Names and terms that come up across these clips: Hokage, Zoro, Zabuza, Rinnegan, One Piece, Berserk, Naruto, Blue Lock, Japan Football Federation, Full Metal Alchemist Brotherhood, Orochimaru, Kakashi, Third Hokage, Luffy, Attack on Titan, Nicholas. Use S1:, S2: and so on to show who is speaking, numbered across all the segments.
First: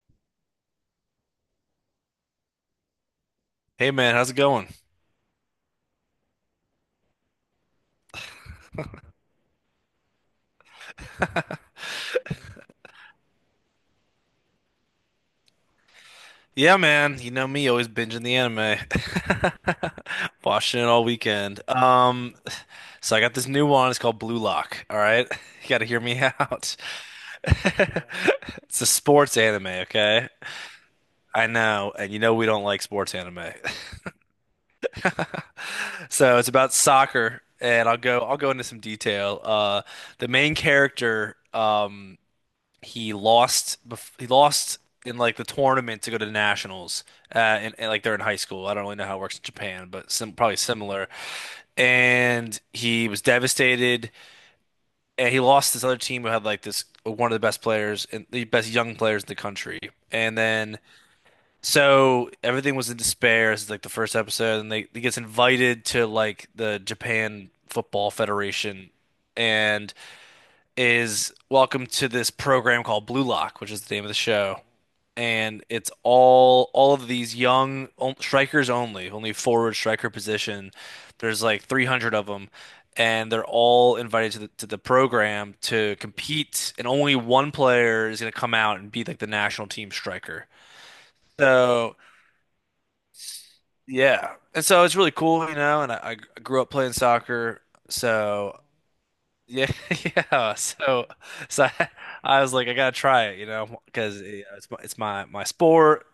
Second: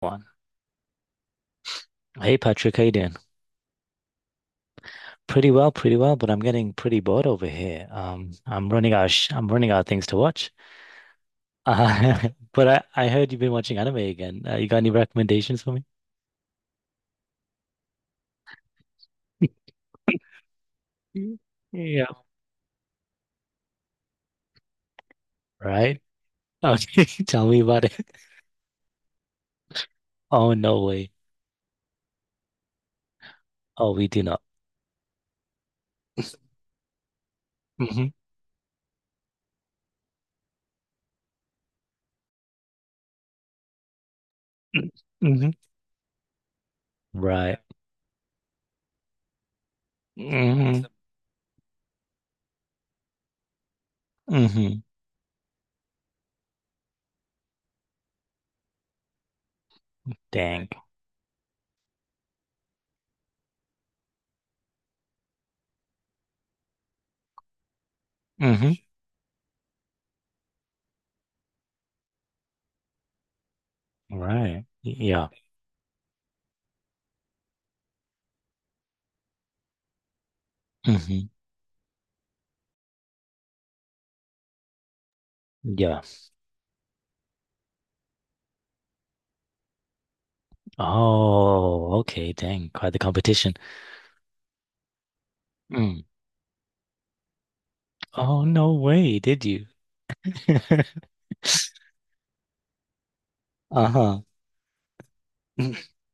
S1: One. Hey Patrick, how you doing?
S2: Hey man, how's it going?
S1: Pretty well, pretty well, but I'm getting pretty bored over here. I'm running out of sh I'm running out of things to watch. Uh, but I heard you've been watching anime again. You got any recommendations for me?
S2: Yeah, man, you know me, always binging the anime. Watching it all
S1: Mm.
S2: weekend.
S1: Yeah.
S2: So I got this new one, it's called Blue Lock, all right? You gotta
S1: Right?
S2: hear me out.
S1: Okay, tell me about it.
S2: It's a sports anime, okay?
S1: Oh no way.
S2: I know, and you know we don't like sports anime.
S1: Oh, we do not.
S2: So it's about soccer, and
S1: Hmm
S2: I'll go into some detail. The main character, he lost he lost in like the
S1: hmm.
S2: tournament to go to the nationals
S1: Right.
S2: and like they're in high school. I don't really know how it works in Japan, but sim probably
S1: Hmm
S2: similar. And he was devastated,
S1: hmm.
S2: and he lost this other team who had like this one of the best players and the best young players in the country, and
S1: Dang.
S2: then, so everything was in despair. This is like the first episode, and they he gets invited to like the Japan Football
S1: Hmm.
S2: Federation and is welcome to this program called Blue Lock, which is the name of the show.
S1: Right. Yeah.
S2: And it's all of these strikers, only, only forward striker position.
S1: Hmm.
S2: There's like 300 of them, and they're all invited to the program to
S1: Yeah.
S2: compete. And only one player is going to come out and be like the national team striker. So
S1: Oh, okay. Dang. Quite the competition.
S2: yeah, and so it's really cool, you know.
S1: Mm.
S2: I grew up playing soccer,
S1: Oh,
S2: so
S1: no way, did you?
S2: yeah, yeah. So I, I was like, I gotta try it, you know, because
S1: Uh-huh.
S2: it's my sport,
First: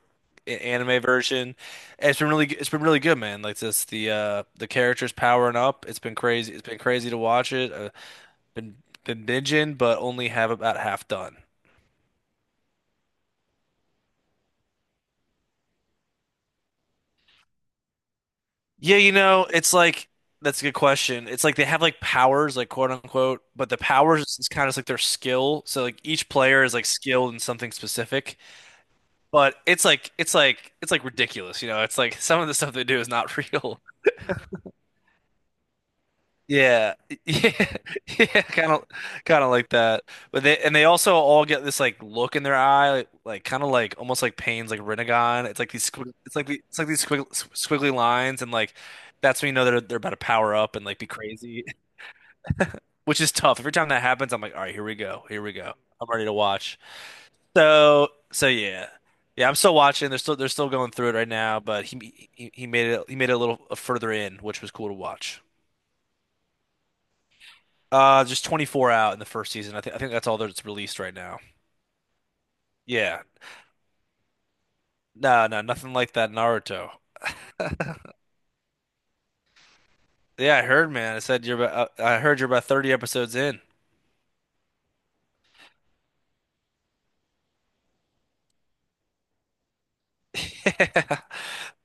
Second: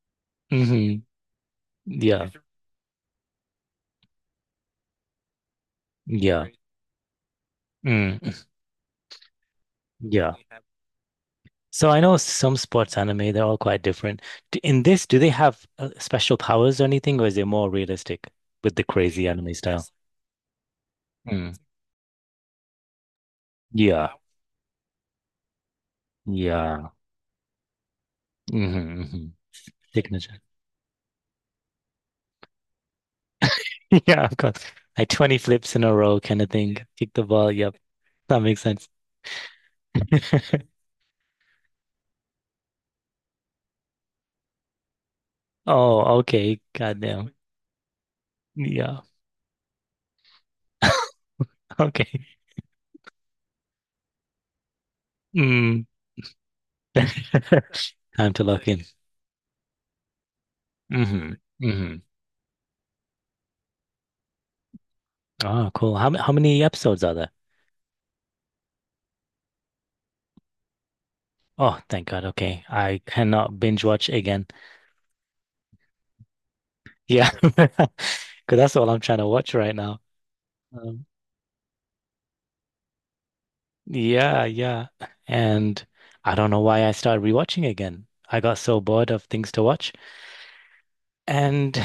S2: anime
S1: Hmm.
S2: version. And it's
S1: Yeah.
S2: been really, it's been really good, man. Like this, the characters powering up. It's been
S1: Yeah,
S2: crazy.
S1: crazy.
S2: It's been crazy to watch it.
S1: Mm.
S2: Been been binging, but only
S1: Yeah.
S2: have about half done.
S1: So I know some sports anime, they're all quite different. In this, do they have special powers or anything, or is it more realistic with the
S2: Yeah, you
S1: crazy
S2: know,
S1: anime
S2: it's
S1: style?
S2: like that's a good question. It's
S1: Mm.
S2: like they have like powers, like quote unquote, but the
S1: Yeah.
S2: powers is kind of like their skill. So like each player is like
S1: Yeah.
S2: skilled in something specific.
S1: Hmm hmm.
S2: But it's like it's
S1: Signature.
S2: like it's like ridiculous, you know. It's like some of the stuff they do is not real.
S1: Yeah, of course. Like 20 flips in a row kind of thing.
S2: Yeah.
S1: Kick the ball. Yep.
S2: Yeah.
S1: That
S2: Yeah,
S1: makes sense.
S2: kind of like that. But they, and they also all get this like look in their eye, like kind of like almost like Payne's like Rinnegan.
S1: Oh,
S2: It's like
S1: okay.
S2: it's like these
S1: Goddamn.
S2: squiggly lines, and like
S1: Yeah.
S2: that's when you know they're about to power up and like be crazy,
S1: Okay.
S2: which is tough. Every time that happens, I'm like, "All right, here we go. Here we go.
S1: Mm.
S2: I'm ready to watch." So
S1: Time to
S2: so
S1: lock in.
S2: yeah. Yeah, I'm still watching. They're still going through it right
S1: Hmm
S2: now, but
S1: hmm.
S2: he made it, he made it a little further in, which was cool to watch.
S1: Oh, cool. How many episodes are there?
S2: Uh, just 24 out in the first season. I think that's all that's released right now.
S1: Oh, thank God. Okay. I
S2: Yeah.
S1: cannot binge watch again.
S2: No, Nothing like that Naruto.
S1: Yeah. Because that's all I'm trying to watch right now.
S2: Yeah, I heard,
S1: Um,
S2: man. I said you're about I heard you're about 30 episodes in.
S1: yeah, yeah. And I don't know why I started rewatching again. I got so bored of things to watch. And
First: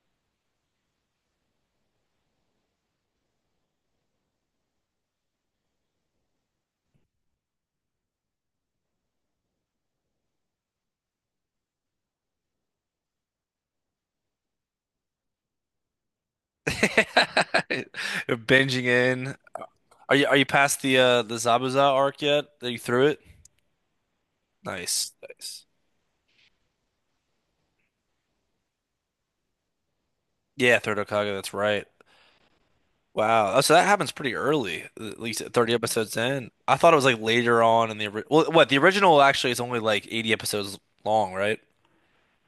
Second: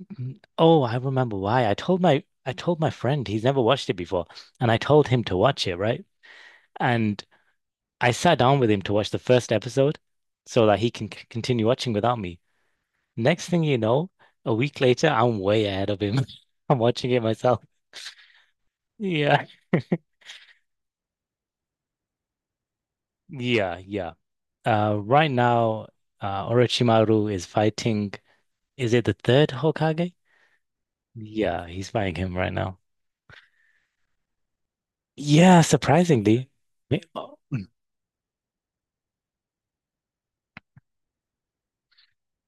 S1: oh, I remember why. I told my friend he's never watched it before, and I told him to watch it, right? And I sat down with him to watch the first episode so that he can c continue watching without me. Next thing you know, a week later, I'm way ahead of him. I'm
S2: Yeah.
S1: watching it myself.
S2: You're binging in.
S1: Yeah.
S2: Are you past the Zabuza arc yet? Are you through it?
S1: Yeah, yeah.
S2: Nice.
S1: Right
S2: Nice.
S1: now, Orochimaru is fighting. Is it the third Hokage?
S2: Yeah, Third Hokage, that's
S1: Yeah,
S2: right.
S1: he's fighting him right now.
S2: Wow. Oh, so that happens pretty early, at least at
S1: Yeah,
S2: 30 episodes
S1: surprisingly.
S2: in. I thought it was like
S1: Oh,
S2: later
S1: mm.
S2: on in the well, what the original actually is only like 80 episodes long, right?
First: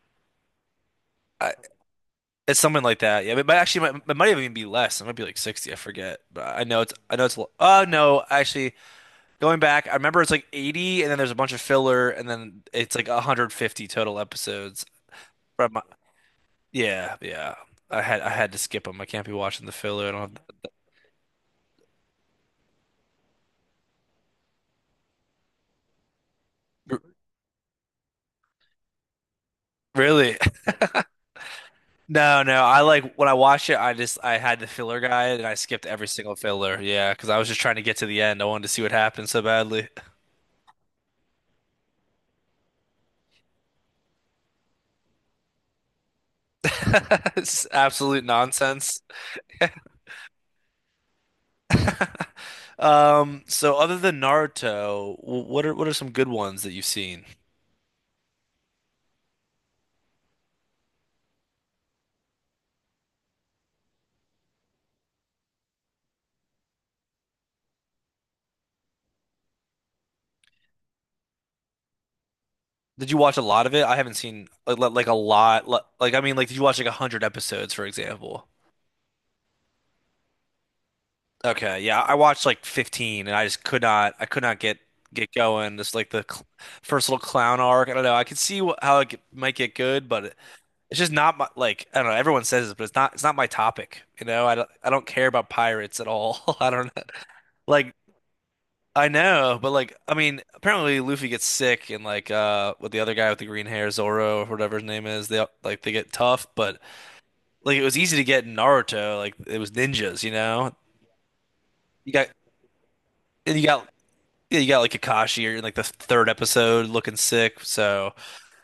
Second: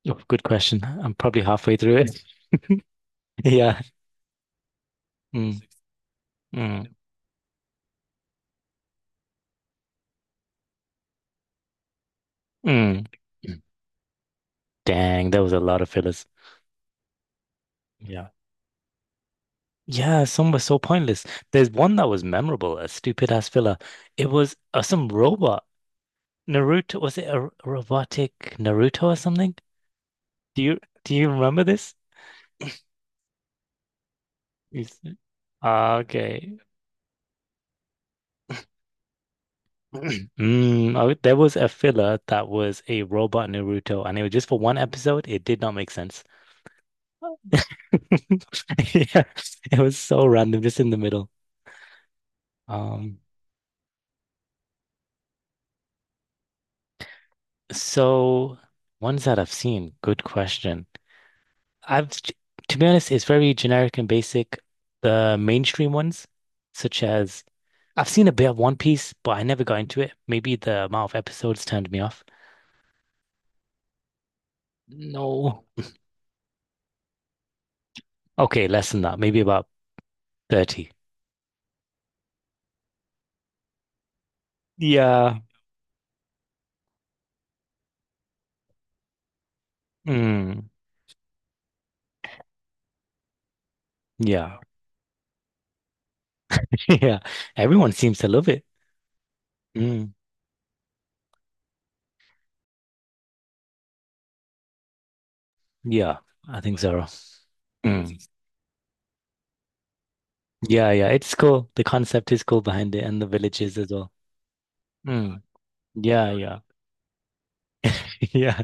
S1: Oh, good question. I'm probably
S2: I,
S1: halfway through it.
S2: it's something like that. Yeah, but,
S1: Yeah.
S2: actually, it might even be less. It might be like
S1: Mm,
S2: 60. I forget. But
S1: mm,
S2: I know it's, oh no, actually, going back, I remember it's like 80, and then there's a bunch of filler, and then it's
S1: mm.
S2: like 150 total episodes.
S1: Dang, there was a
S2: From
S1: lot
S2: my-
S1: of fillers.
S2: yeah, yeah.
S1: Yeah.
S2: I had to skip them. I can't be watching the filler. I
S1: Yeah,
S2: don't
S1: some were so pointless. There's one that was memorable, a stupid ass filler. It was some robot. Naruto,
S2: have,
S1: was it a robotic Naruto or something?
S2: Really?
S1: Do you remember this?
S2: No, no. I like when I watched it, I had the
S1: Yes.
S2: filler guide, and I skipped
S1: Ah,
S2: every single
S1: okay.
S2: filler. Yeah, because I was just trying to get to the end. I wanted to see what happened so badly.
S1: Mm, oh, there was a filler that was a robot Naruto, and it was just for one episode. It did not make sense.
S2: It's absolute nonsense.
S1: Yeah, it was so random, just in the middle. Um,
S2: So other than Naruto, what are some good ones that you've seen?
S1: so ones that I've seen, good question. I've t- to be honest, it's very generic and basic. The mainstream ones, such as I've seen a bit of One Piece, but I never got into it. Maybe the amount of episodes turned me off.
S2: Did you watch a lot of it? I haven't seen like like a
S1: No.
S2: lot. Like I mean, like did you watch like a hundred episodes, for example?
S1: Okay, less than that, maybe about 30.
S2: Okay, yeah, I watched like 15, and I just could not I could not get
S1: Yeah.
S2: going. Just like the cl first little clown arc. I don't know. I could see wh how it might get good, but
S1: Mm,
S2: it's just not my like, I don't know. Everyone says this, but it's not my topic, you know?
S1: yeah.
S2: I don't care about pirates at all. I don't know.
S1: Yeah. Everyone
S2: Like,
S1: seems to love it.
S2: I know, but like
S1: Mm,
S2: I mean, apparently Luffy gets sick and like with the other guy with the green hair, Zoro or whatever his name is, they like they get
S1: yeah,
S2: tough,
S1: I think
S2: but
S1: so.
S2: like it was easy
S1: Mm.
S2: to get in Naruto, like it was ninjas, you know?
S1: Yeah, yeah. It's cool. The
S2: You got
S1: concept is cool behind it and the
S2: and you
S1: villages
S2: got
S1: as well.
S2: yeah, you got like
S1: Mm,
S2: Kakashi or like the third
S1: yeah, yeah.
S2: episode looking sick. So
S1: Yeah.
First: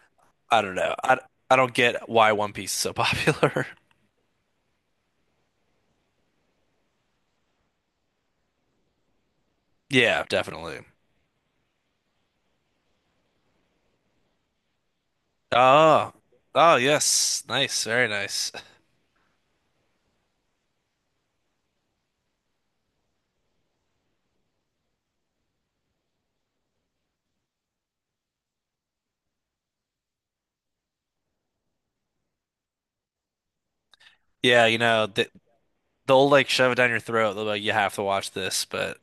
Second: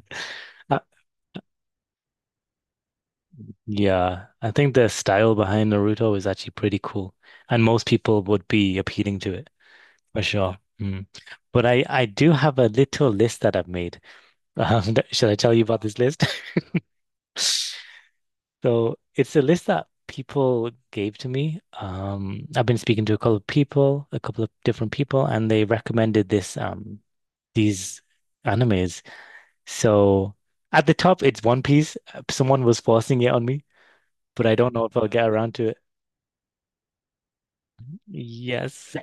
S2: I don't know. I don't get why One Piece is so popular.
S1: Yeah, I think the style behind Naruto is actually pretty cool, and most people would be appealing to it for
S2: Yeah,
S1: sure.
S2: definitely.
S1: Mm. But I do have a little list that I've made. Should I tell you about this
S2: Oh,
S1: list?
S2: oh yes, nice, very nice.
S1: So it's a list that people gave to me. I've been speaking to a couple of people, a couple of different people, and they recommended this these animes. So at the top, it's One Piece. Someone was forcing it on me, but I
S2: Yeah,
S1: don't
S2: you
S1: know if
S2: know
S1: I'll
S2: they,
S1: get around to it.
S2: they'll like shove it down your throat. They'll be like, you have to watch this,
S1: Yes,
S2: but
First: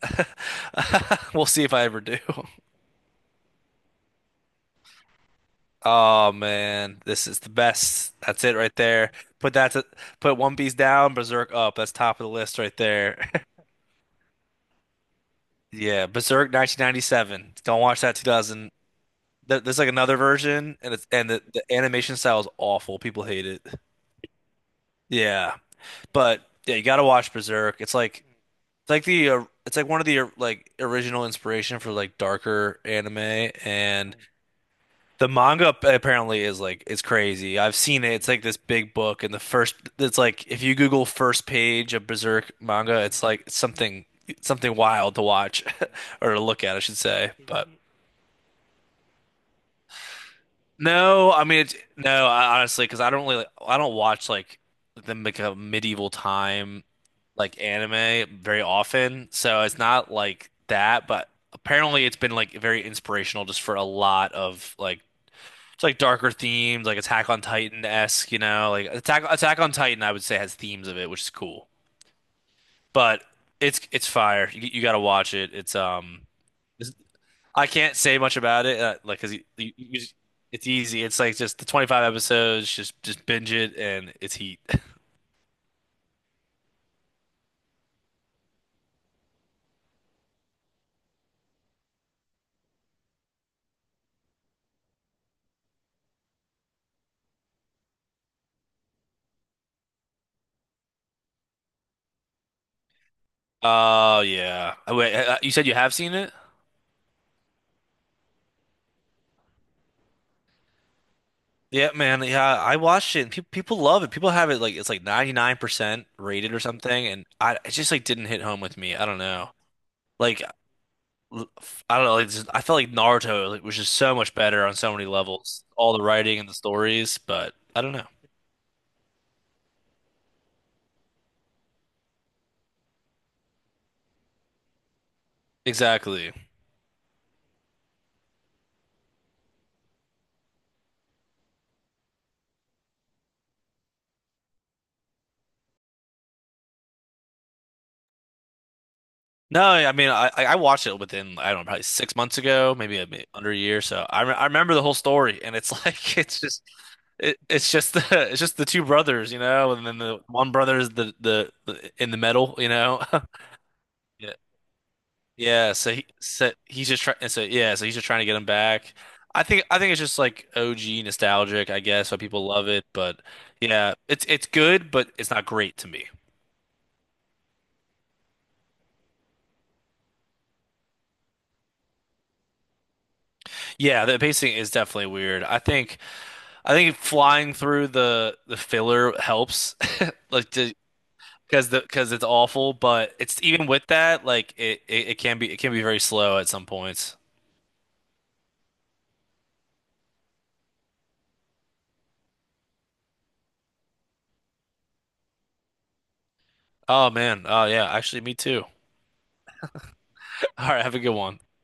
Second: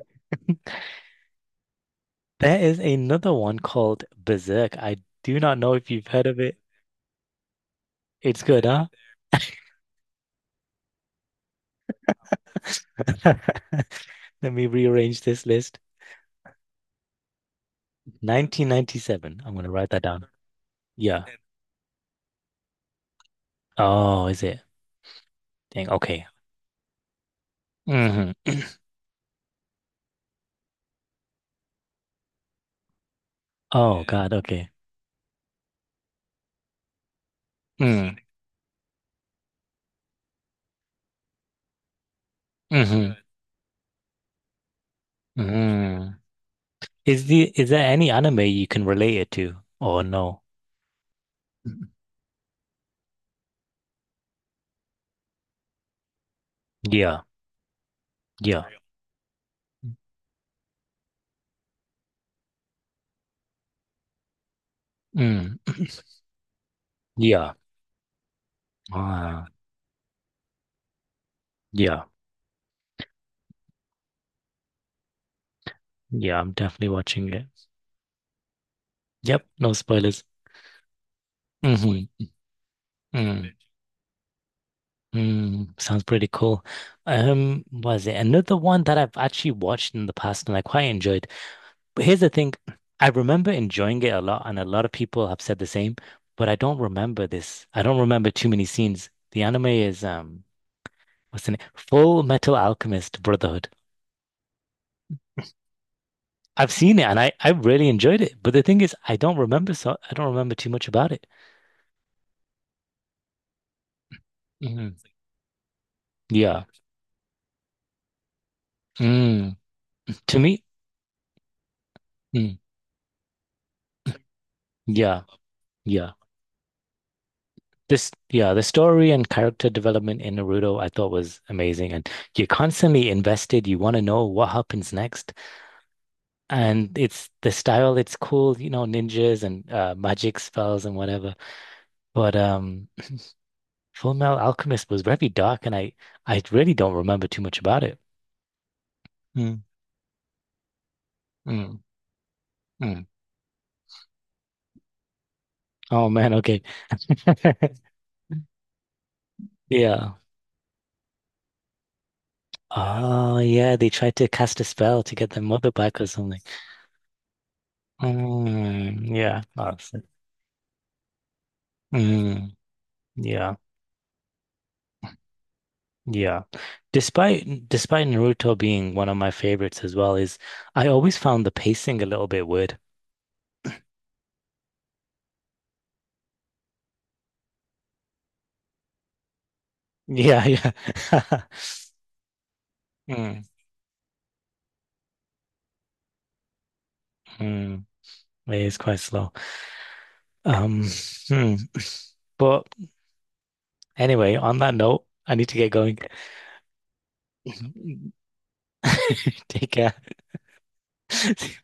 S2: we'll see if I ever do.
S1: there is another one called Berserk. I do not know if you've heard
S2: Oh
S1: of it.
S2: man, this is the best.
S1: It's
S2: That's it
S1: good,
S2: right
S1: huh?
S2: there. Put that to, Put One Piece down, Berserk up. That's top of the list right there.
S1: Let me rearrange this list.
S2: Yeah, Berserk 1997. Don't watch that 2000.
S1: 1997. I'm gonna
S2: There's like
S1: write that
S2: another
S1: down.
S2: version, and it's
S1: Yeah.
S2: and the animation style is awful. People hate it.
S1: Oh, is it?
S2: Yeah,
S1: Dang. Okay.
S2: but yeah, you gotta watch Berserk.
S1: Hmm.
S2: It's like the it's like one of the like original inspiration for like darker anime,
S1: Oh
S2: and
S1: God. Okay.
S2: the apparently is like it's crazy. I've seen it.
S1: Mm.
S2: It's like this big book, and the first it's like if you Google first page of Berserk manga,
S1: Hmm
S2: it's like something wild to watch
S1: hmm.
S2: or to look at, I should
S1: Is
S2: say.
S1: the
S2: But
S1: is there any anime you can relate it to? Or no?
S2: no, I mean it's no, I, honestly, because I don't watch like the like a medieval time
S1: Yeah.
S2: like anime very
S1: Yeah.
S2: often, so it's not like that. But apparently, it's been like very inspirational just for a lot of like
S1: Mm.
S2: it's like darker themes, like Attack on
S1: Yeah.
S2: Titan-esque, you know, like
S1: Ah.
S2: Attack on Titan, I would say, has themes of it, which is cool.
S1: Yeah.
S2: But it's fire. You got to watch it. It's.
S1: Yeah. I'm definitely watching it.
S2: I can't say much about it, like, cause
S1: Yep. No
S2: you just-
S1: spoilers.
S2: it's easy. It's like just the 25
S1: Hmm.
S2: episodes, just
S1: Mm,
S2: binge it, and it's heat.
S1: mm, sounds pretty cool. Was it another one that I've actually watched in the past and I quite enjoyed? But here's the thing, I remember enjoying it a lot, and a lot of people have said the same, but I don't remember this. I don't remember too many scenes. The anime is what's the name? Full Metal Alchemist Brotherhood.
S2: Oh yeah. Oh, wait, you said you have seen it?
S1: I've seen it and I really enjoyed it, but the thing is, I don't remember too much about it.
S2: Yeah, man. Yeah, I watched it. And pe people love it. People have it like it's
S1: Mhm.
S2: like 99% rated or
S1: Yeah.
S2: something, and I it just like didn't hit home with me. I don't know.
S1: Mm. To
S2: Like
S1: me,
S2: l- I don't know. Like, just,
S1: mm,
S2: I felt like Naruto, like, was just so much better on so many
S1: yeah,
S2: levels. All the
S1: yeah.
S2: writing and the stories, but I don't know.
S1: This, yeah, the story and character development in Naruto I thought was amazing. And you're constantly invested. You want to know what happens next.
S2: Exactly.
S1: And it's the style, it's cool, you know, ninjas and magic spells and whatever. But Full Metal Alchemist was very dark and I really don't remember too much about it. Mm,
S2: No, I mean, I watched it within, I don't know,
S1: mm,
S2: probably 6 months ago, maybe,
S1: mm.
S2: a bit under a year. So I remember the whole story, and it's
S1: Oh
S2: like
S1: man,
S2: it's
S1: okay.
S2: just it's just the it's just the two brothers, you know, and then
S1: Yeah.
S2: the one brother is the in the middle, you know.
S1: Oh yeah, they tried to
S2: Yeah,
S1: cast a spell to get their mother
S2: yeah.
S1: back or something.
S2: He's just trying. So yeah, so he's just trying to get him back.
S1: Mm, yeah. Oh,
S2: I think it's
S1: so-
S2: just like OG nostalgic, I guess, so people
S1: Mm,
S2: love it. But
S1: yeah.
S2: yeah, it's good, but it's not great to me.
S1: Yeah. Despite Naruto being one of my favorites as well, is I always found the pacing a little bit weird.
S2: Yeah, the pacing is definitely weird. I think. I think flying through the filler helps,
S1: Yeah,
S2: like to
S1: yeah.
S2: because the because it's awful. But it's
S1: Mm,
S2: even with that, like it can be it can be very slow at some points.
S1: mm. It is quite slow. Um, hmm. But anyway, on that note, I need to get going.
S2: Oh man. Oh yeah. Actually, me too.
S1: Take care.
S2: All right. Have a good one.